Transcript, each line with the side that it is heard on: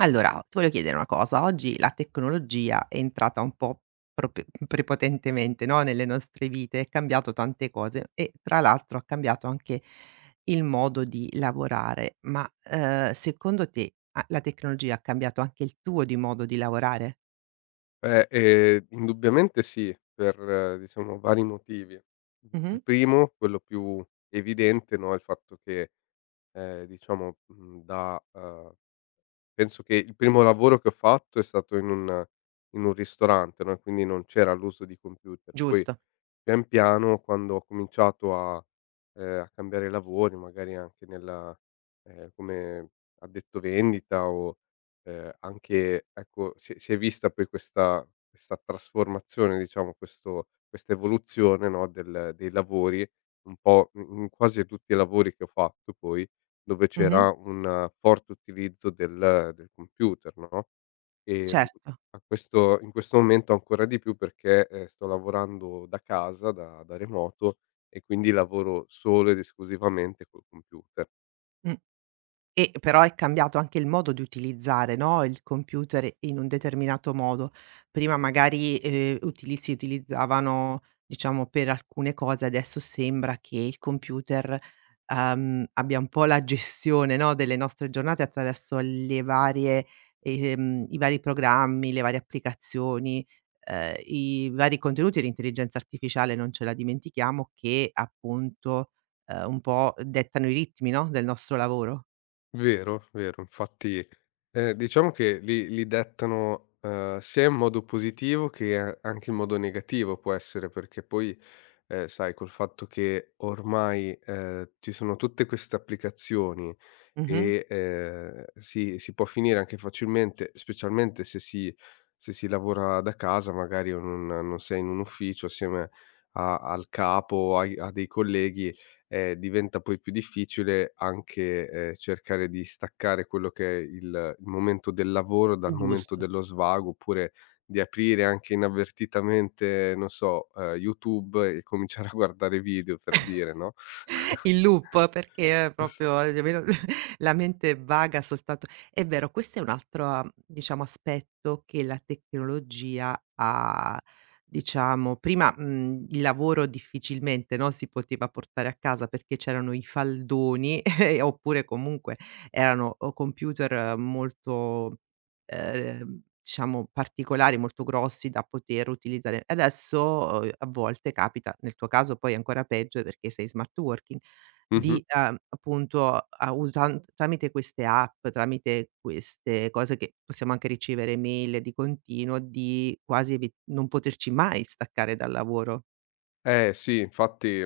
right: Allora, ti voglio chiedere una cosa. Oggi la tecnologia è entrata un po' prope prepotentemente, no, nelle nostre vite, è cambiato tante cose e tra l'altro ha cambiato anche il modo di lavorare. Ma, secondo te, a la tecnologia ha cambiato anche il tuo di modo di lavorare?
left: Beh, indubbiamente sì, per diciamo vari motivi. Il
right: Mh-mh.
left: primo, quello più evidente, no, è il fatto che, diciamo, mhmm, da penso che il primo lavoro che ho fatto è stato in un ristorante, no, e quindi non c'era l'uso di computer. Poi
right: Giusto.
left: pian piano quando ho cominciato a cambiare lavori, magari anche nella come addetto vendita o, anche ecco, si è vista poi questa trasformazione, diciamo, questo questa evoluzione, no, del dei lavori, un po' in quasi tutti i lavori che ho fatto poi, dove c'era
right: Mh-mh.
left: un forte utilizzo del computer, no? Ehm,
right: Certo.
left: a questo in questo momento ancora di più perché, sto lavorando da casa, da remoto e quindi lavoro solo ed esclusivamente col computer.
right: Mh. E però è cambiato anche il modo di utilizzare, no, il computer in un determinato modo. Prima magari, utili si utilizzavano, diciamo, per alcune cose, adesso sembra che il computer, abbia un po' la gestione, no, delle nostre giornate attraverso le varie i vari programmi, le varie applicazioni, i vari contenuti e l'intelligenza artificiale, non ce la dimentichiamo, che appunto, un po' dettano i ritmi, no, del nostro lavoro.
left: Vero, vero. Infatti, diciamo che li dettano, sia in modo positivo che a anche in modo negativo può essere, perché poi, sai col fatto che ormai, ci sono tutte queste applicazioni
right: Mh-mh.
left: e, si può finire anche facilmente, specialmente se si lavora da casa, magari o non sei in un ufficio assieme a al capo, o ai a dei colleghi, diventa poi più difficile anche, cercare di staccare quello che è il momento del lavoro dal momento
right: Giusto.
left: dello svago, oppure di aprire anche inavvertitamente, non so, YouTube e cominciare a guardare video per dire, no?
right: In loop perché proprio la mente vaga soltanto, è vero, questo è un altro, diciamo, aspetto che la tecnologia ha diciamo prima, il lavoro difficilmente, no, si poteva portare a casa perché c'erano i faldoni oppure comunque erano o computer molto diciamo particolari, molto grossi da poter utilizzare. Adesso, a volte capita, nel tuo caso poi ancora peggio perché sei smart working,
left: Mh-mh.
right: di, appunto, a usan tramite queste app, tramite queste cose che possiamo anche ricevere email di continuo, di quasi evi non poterci mai staccare dal lavoro.
left: Eh sì, infatti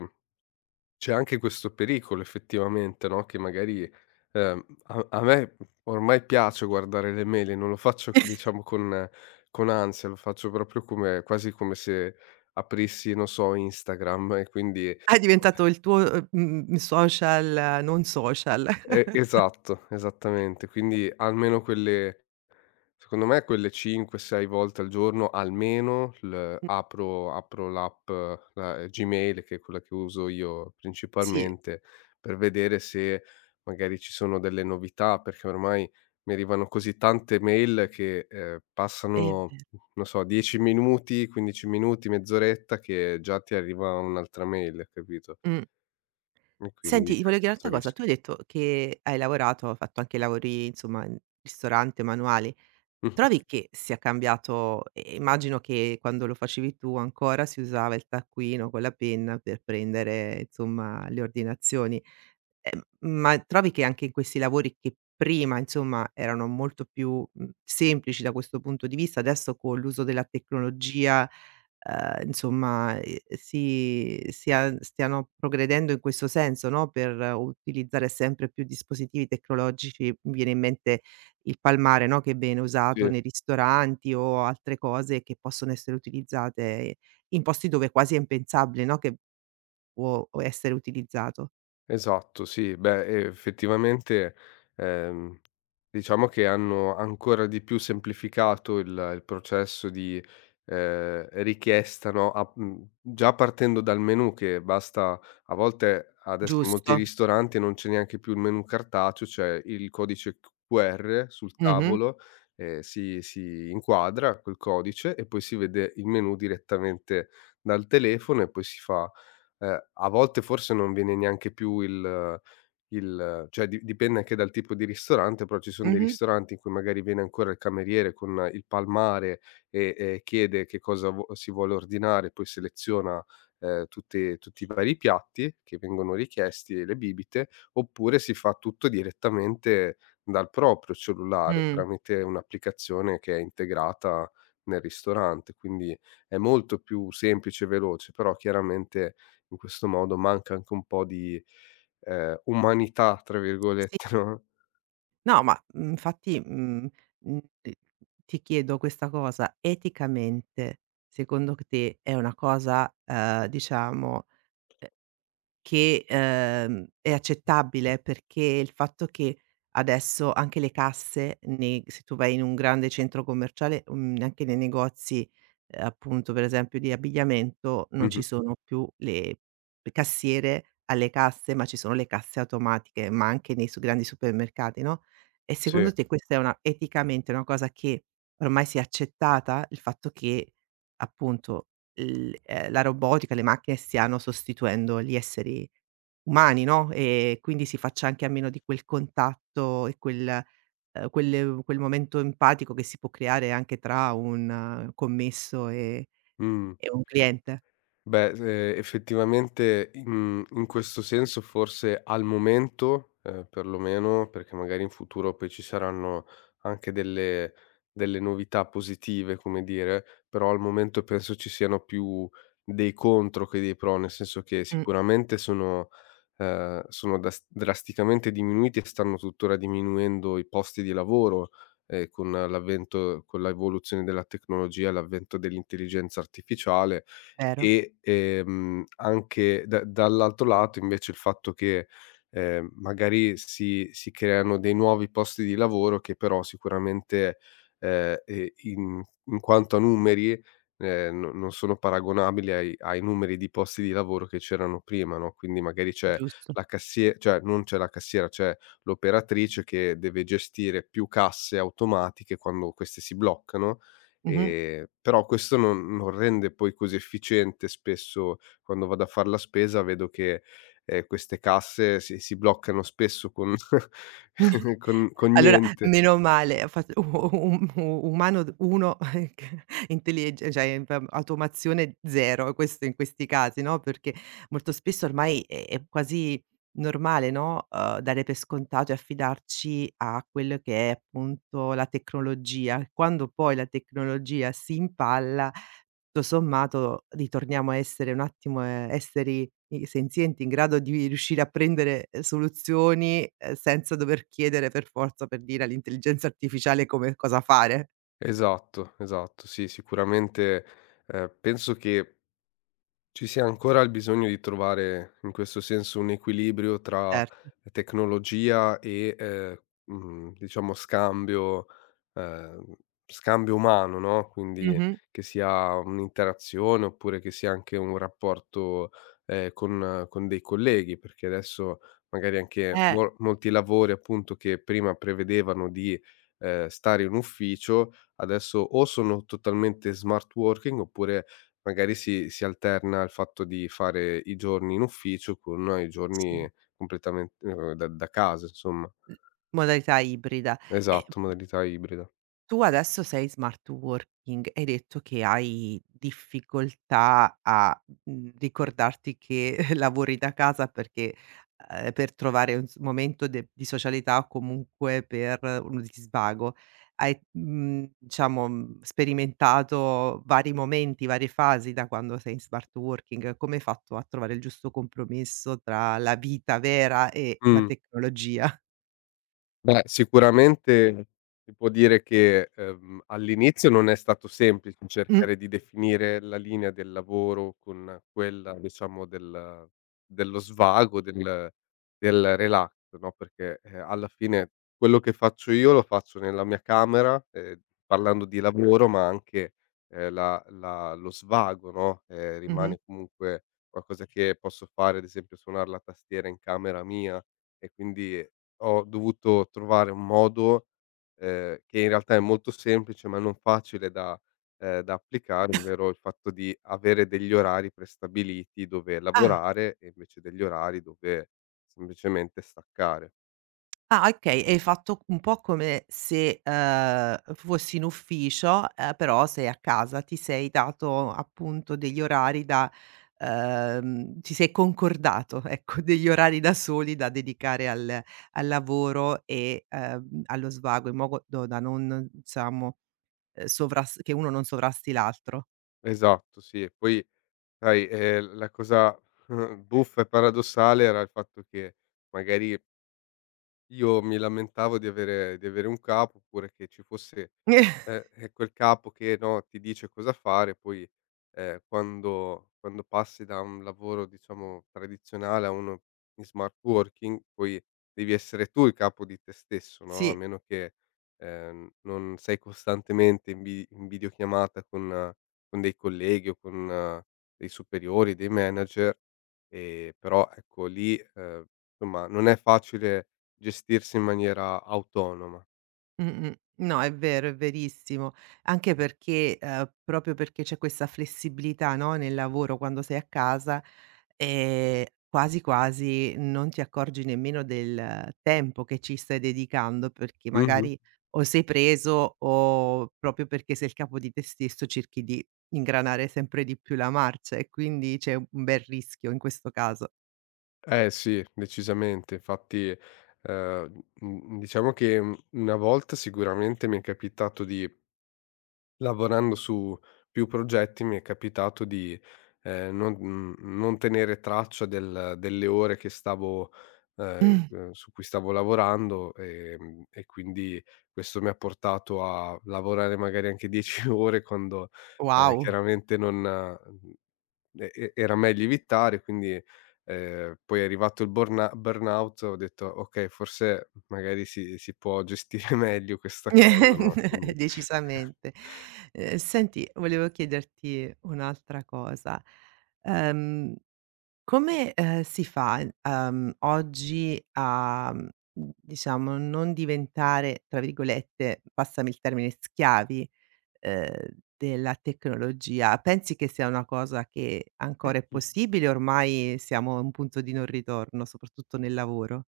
left: c'è anche questo pericolo effettivamente, no, che magari, a me ormai piace guardare le mail e non lo faccio diciamo con ansia, lo faccio proprio come quasi come se aprissi, non so, Instagram. E quindi
right: È diventato il tuo, social non social.
left: e esatto, esattamente. Quindi almeno quelle secondo me quelle 5, 6 volte al giorno almeno l apro apro l'app, la Gmail, che è quella che uso io
right: Sì,
left: principalmente, per vedere se magari ci sono delle novità, perché ormai mi arrivano così tante mail che,
right: è ve
left: passano, non so, 10 minuti, 15 minuti, mezz'oretta che già ti arriva un'altra mail, capito?
right: mh.
left: E quindi
right: Senti, ti
left: c'è
right: voglio chiedere
left: questo
right: un'altra cosa.
left: rischio.
right: Tu hai detto che hai lavorato, hai fatto anche lavori, insomma, in ristorante, manuali.
left: Mh-mh.
right: Trovi che sia cambiato? E immagino che quando lo facevi tu ancora si usava il taccuino con la penna per prendere, insomma, le ordinazioni. Ma trovi che anche in questi lavori che prima, insomma, erano molto più, semplici da questo punto di vista, adesso con l'uso della tecnologia, stiano progredendo in questo senso, no, per utilizzare sempre più dispositivi tecnologici. Mi viene in mente il palmare, no, che viene usato
left: Sì.
right: nei ristoranti o altre cose che possono essere utilizzate in posti dove quasi è impensabile, no, che può essere utilizzato.
left: Esatto, sì. Beh, effettivamente, ehm, diciamo che hanno ancora di più semplificato il processo di, richiesta, no. Già partendo dal menù, che basta, a volte adesso in molti
right: Giusto?
left: ristoranti non c'è neanche più il menù cartaceo, c'è il codice q QR sul
right: Mh-mh,
left: tavolo, si inquadra quel codice e poi si vede il menù direttamente dal telefono e poi si fa. A volte forse non viene neanche più il cioè, di dipende anche dal tipo di ristorante, però ci son dei
right: mh-mh,
left: ristoranti in cui magari viene ancora il cameriere con il palmare e chiede che cosa vu si vuole ordinare, poi seleziona, tutti i vari piatti che vengono richiesti e le bibite, oppure si fa tutto direttamente dal proprio cellulare
right: mh.
left: tramite un'applicazione che è integrata nel ristorante. Quindi è molto più semplice e veloce, però chiaramente in questo modo manca anche un po' di, "umanità" tra
right: Sì.
left: virgolette, no.
right: No, ma, mhmm, infatti, mhmm, mhmm, ti chiedo questa cosa: eticamente, secondo c te è una cosa, diciamo che, è accettabile, perché il fatto che adesso anche le casse nei se tu vai in un grande centro commerciale, anche nei negozi, appunto per esempio di abbigliamento, non ci
left: Mh-mh.
right: sono più le cassiere alle casse, ma ci sono le casse automatiche, ma anche nei su grandi supermercati, no, e
left: Sì.
right: secondo te questa è una eticamente una cosa che ormai si è accettata? Il fatto che appunto l la robotica, le macchine stiano sostituendo gli esseri umani, no, e quindi si faccia anche a meno di quel contatto e quel quel momento empatico che si può creare anche tra un commesso e
left: Mh.
right: un cliente.
left: Beh, se effettivamente in questo senso, forse al momento, perlomeno, perché magari in futuro poi ci saranno anche delle novità positive, come dire, però al momento penso ci siano più dei contro che dei pro, nel senso che
right: Mh,
left: sicuramente sono sono das drasticamente diminuiti e stanno tuttora diminuendo i posti di lavoro, con l'evoluzione della tecnologia, l'avvento dell'intelligenza artificiale
right: vero,
left: e, anche da dall'altro lato invece il fatto che, magari si creano dei nuovi posti di lavoro che però sicuramente, ehm, ehm, in in quanto a numeri, no, non sono paragonabili ai numeri di posti di lavoro che c'erano prima, no, quindi magari c'è
right: giusto.
left: la cassie cioè, non c'è la cassiera, c'è l'operatrice che deve gestire più casse automatiche quando queste si bloccano.
right: Mh-mh.
left: Però questo non rende poi così efficiente, spesso quando vado a far la spesa vedo che, queste casse si bloccano spesso con con
right: Allora,
left: niente.
right: meno male, ha fatto u u u umano d 1, intellige cioè, p automazione 0, questo in questi casi, no, perché molto spesso ormai è quasi normale, no, dare per scontato e affidarci a quello che è appunto la tecnologia. Quando poi la tecnologia si impalla tutto sommato ritorniamo a essere un attimo, esseri i senzienti in grado di riuscire a prendere, soluzioni, senza dover chiedere per forza, per dire, all'intelligenza artificiale come cosa fare.
left: Esatto, esatto. Sì, sicuramente, penso che ci sia ancora il bisogno di trovare, in questo senso, un equilibrio tra
right: Certo.
left: tecnologia e, diciamo, ehm, scambio umano, no, quindi,
right: Mh-mh.
left: che sia un'interazione, oppure che sia anche un rapporto, con dei colleghi, perché adesso magari anche
right: Eh,
left: molti lavori, appunto, che prima prevedevano di, stare in ufficio, adesso o sono totalmente smart working, oppure magari si alterna il fatto di fare i giorni in ufficio con i giorni
right: sì.
left: completamente, da casa insomma.
right: Modalità ibrida. E
left: Esatto, modalità ibrida.
right: tu adesso sei smart working, hai detto che hai difficoltà a, ricordarti che lavori da casa perché per trovare un s momento de di socialità o comunque per uno di svago. Hai, sperimentato vari momenti, varie fasi da quando sei in smart working. Come hai fatto a trovare il giusto compromesso tra la vita vera e la
left: Mh.
right: tecnologia?
left: Beh, sicuramente si può dire che, all'inizio non è stato semplice
right: Mh,
left: cercare di definire la linea del lavoro con quella, diciamo, dello svago, del relax, no, perché, alla fine quello che faccio io lo faccio nella mia camera, parlando di lavoro, ma anche, la la lo svago, no,
right: mh-mh.
left: rimane comunque qualcosa che posso fare, ad esempio suonar la tastiera in camera mia, e quindi ho dovuto trovare un modo, che in realtà è molto semplice, ma non facile da applicare, ovvero il fatto di avere degli orari prestabiliti dove
right: Ah.
left: lavorare e invece degli orari dove semplicemente staccare.
right: Ah, okay, è fatto un po' come se, fossi in ufficio, però sei a casa, ti sei dato appunto degli orari da ti sei concordato, ecco, degli orari da soli da dedicare al al lavoro e, allo svago in modo da non diciamo, sovras che uno non sovrasti l'altro.
left: Esatto, sì, e poi sai, la cosa buffa e paradossale era il fatto che magari io mi lamentavo di avere un capo, oppure che ci fosse, quel capo che, no, ti dice cosa fare, poi, quando passi da un lavoro, diciamo, tradizionale a uno in smart working, poi devi essere tu il capo di te stesso, no, a
right: Sì.
left: meno che, non sei costantemente in videochiamata con, con dei colleghi o con, dei superiori, dei manager, però ecco lì, insomma non è facile gestirsi in maniera autonoma.
right: Mh-mh. No, è vero, è verissimo. Anche perché proprio perché c'è questa flessibilità, no, nel lavoro quando sei a casa, ehm, quasi quasi non ti accorgi nemmeno del tempo che ci stai dedicando, perché
left: Mh-mh.
right: magari o sei preso o proprio perché sei il capo di te stesso cerchi di ingranare sempre di più la marcia e quindi c'è un bel rischio in questo caso.
left: Eh sì, decisamente. Infatti, diciamo che, una volta sicuramente mi è capitato di lavorando su più progetti, mi è capitato di, non tenere traccia delle ore che stavo
right: Mm.
left: su cui stavo lavorando, e quindi questo mi ha portato a lavorare magari anche 10 ore quando,
right: Wow!
left: chiaramente non mhmm, e era meglio evitare, quindi, poi è arrivato il burna burnout, ho detto: "Okay, forse magari si può gestire meglio questa cosa, no?" Quindi,
right: Decisamente. Senti, volevo chiederti un'altra cosa. Ehm, Come, si fa, oggi a, diciamo non diventare, tra virgolette, passami il termine, "schiavi", ehm, della tecnologia? Pensi che sia una cosa che ancora è possibile, ormai siamo a un punto di non ritorno, soprattutto nel lavoro?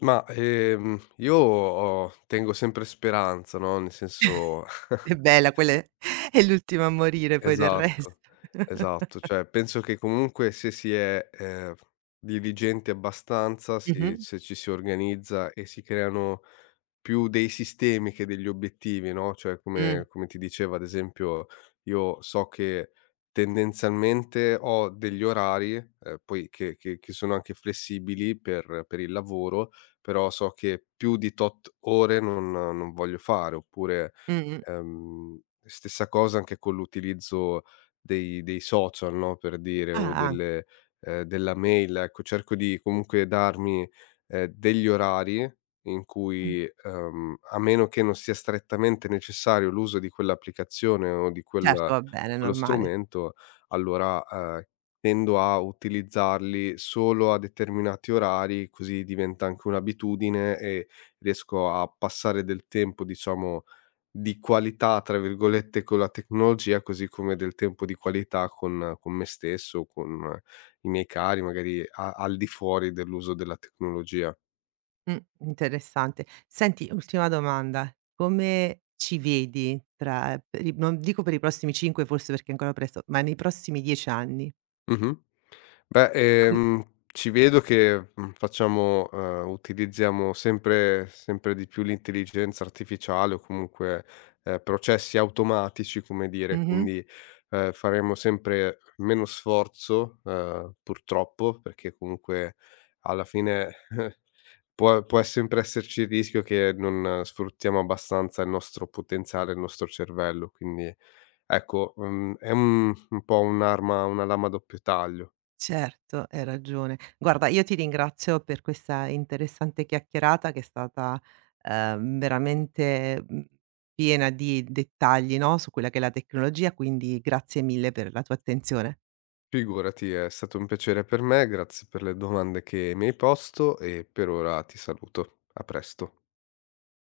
left: ma, io ho tengo sempre speranza, no, nel senso.
right: È bella, quella è è l'ultima a morire poi del resto.
left: Esatto, esatto. Cioè, penso che comunque se si è, diligenti abbastanza, si
right: Mh-mh.
left: se ci si organizza e si creano più dei sistemi che degli obiettivi, no, cioè come
right: Mh.
left: come ti dicevo ad esempio, io so che tendenzialmente ho degli orari, poi, che sono anche flessibili per il lavoro, però so che più di tot ore non voglio fare. Oppure,
right: Mh-mh.
left: Ehm, stessa cosa anche con l'utilizzo dei social, no, per dire, o
right: Ah, an
left: delle della mail, ecco. Cerco di comunque darmi, degli orari in
right: mh.
left: cui, a meno che non sia strettamente necessario l'uso di quell'applicazione o di
right: Certo,
left: quella
right: va
left: di
right: bene, è
left: quello
right: normale.
left: strumento, allora, tendo a utilizzarli solo a determinati orari, così diventa anche un'abitudine e riesco a passare del tempo, diciamo, di qualità, tra virgolette, con la tecnologia, così come del tempo di qualità con me stesso, con, i miei cari, magari a al di fuori dell'uso della tecnologia.
right: Mh, interessante. Senti, ultima domanda: come ci vedi tra per i non dico per i prossimi 5 forse perché è ancora presto, ma nei prossimi 10 anni?
left: Mh-mh. Beh,
right: Com
left: ci vedo che, facciamo utilizziamo sempre sempre di più l'intelligenza artificiale o comunque, processi automatici, come dire,
right: mh-mh.
left: quindi, faremo sempre meno sforzo, purtroppo, perché comunque alla fine può sempre esserci il rischio che non, sfruttiamo abbastanza il nostro potenziale, il nostro cervello, quindi ecco, è un po' un'arma una lama a doppio taglio.
right: Certo, hai ragione. Guarda, io ti ringrazio per questa interessante chiacchierata che è stata, veramente, piena di dettagli, no, su quella che è la tecnologia, quindi grazie mille per la tua attenzione.
left: Figurati, è stato un piacere per me, grazie per le domande che mi hai posto e per ora ti saluto. A presto.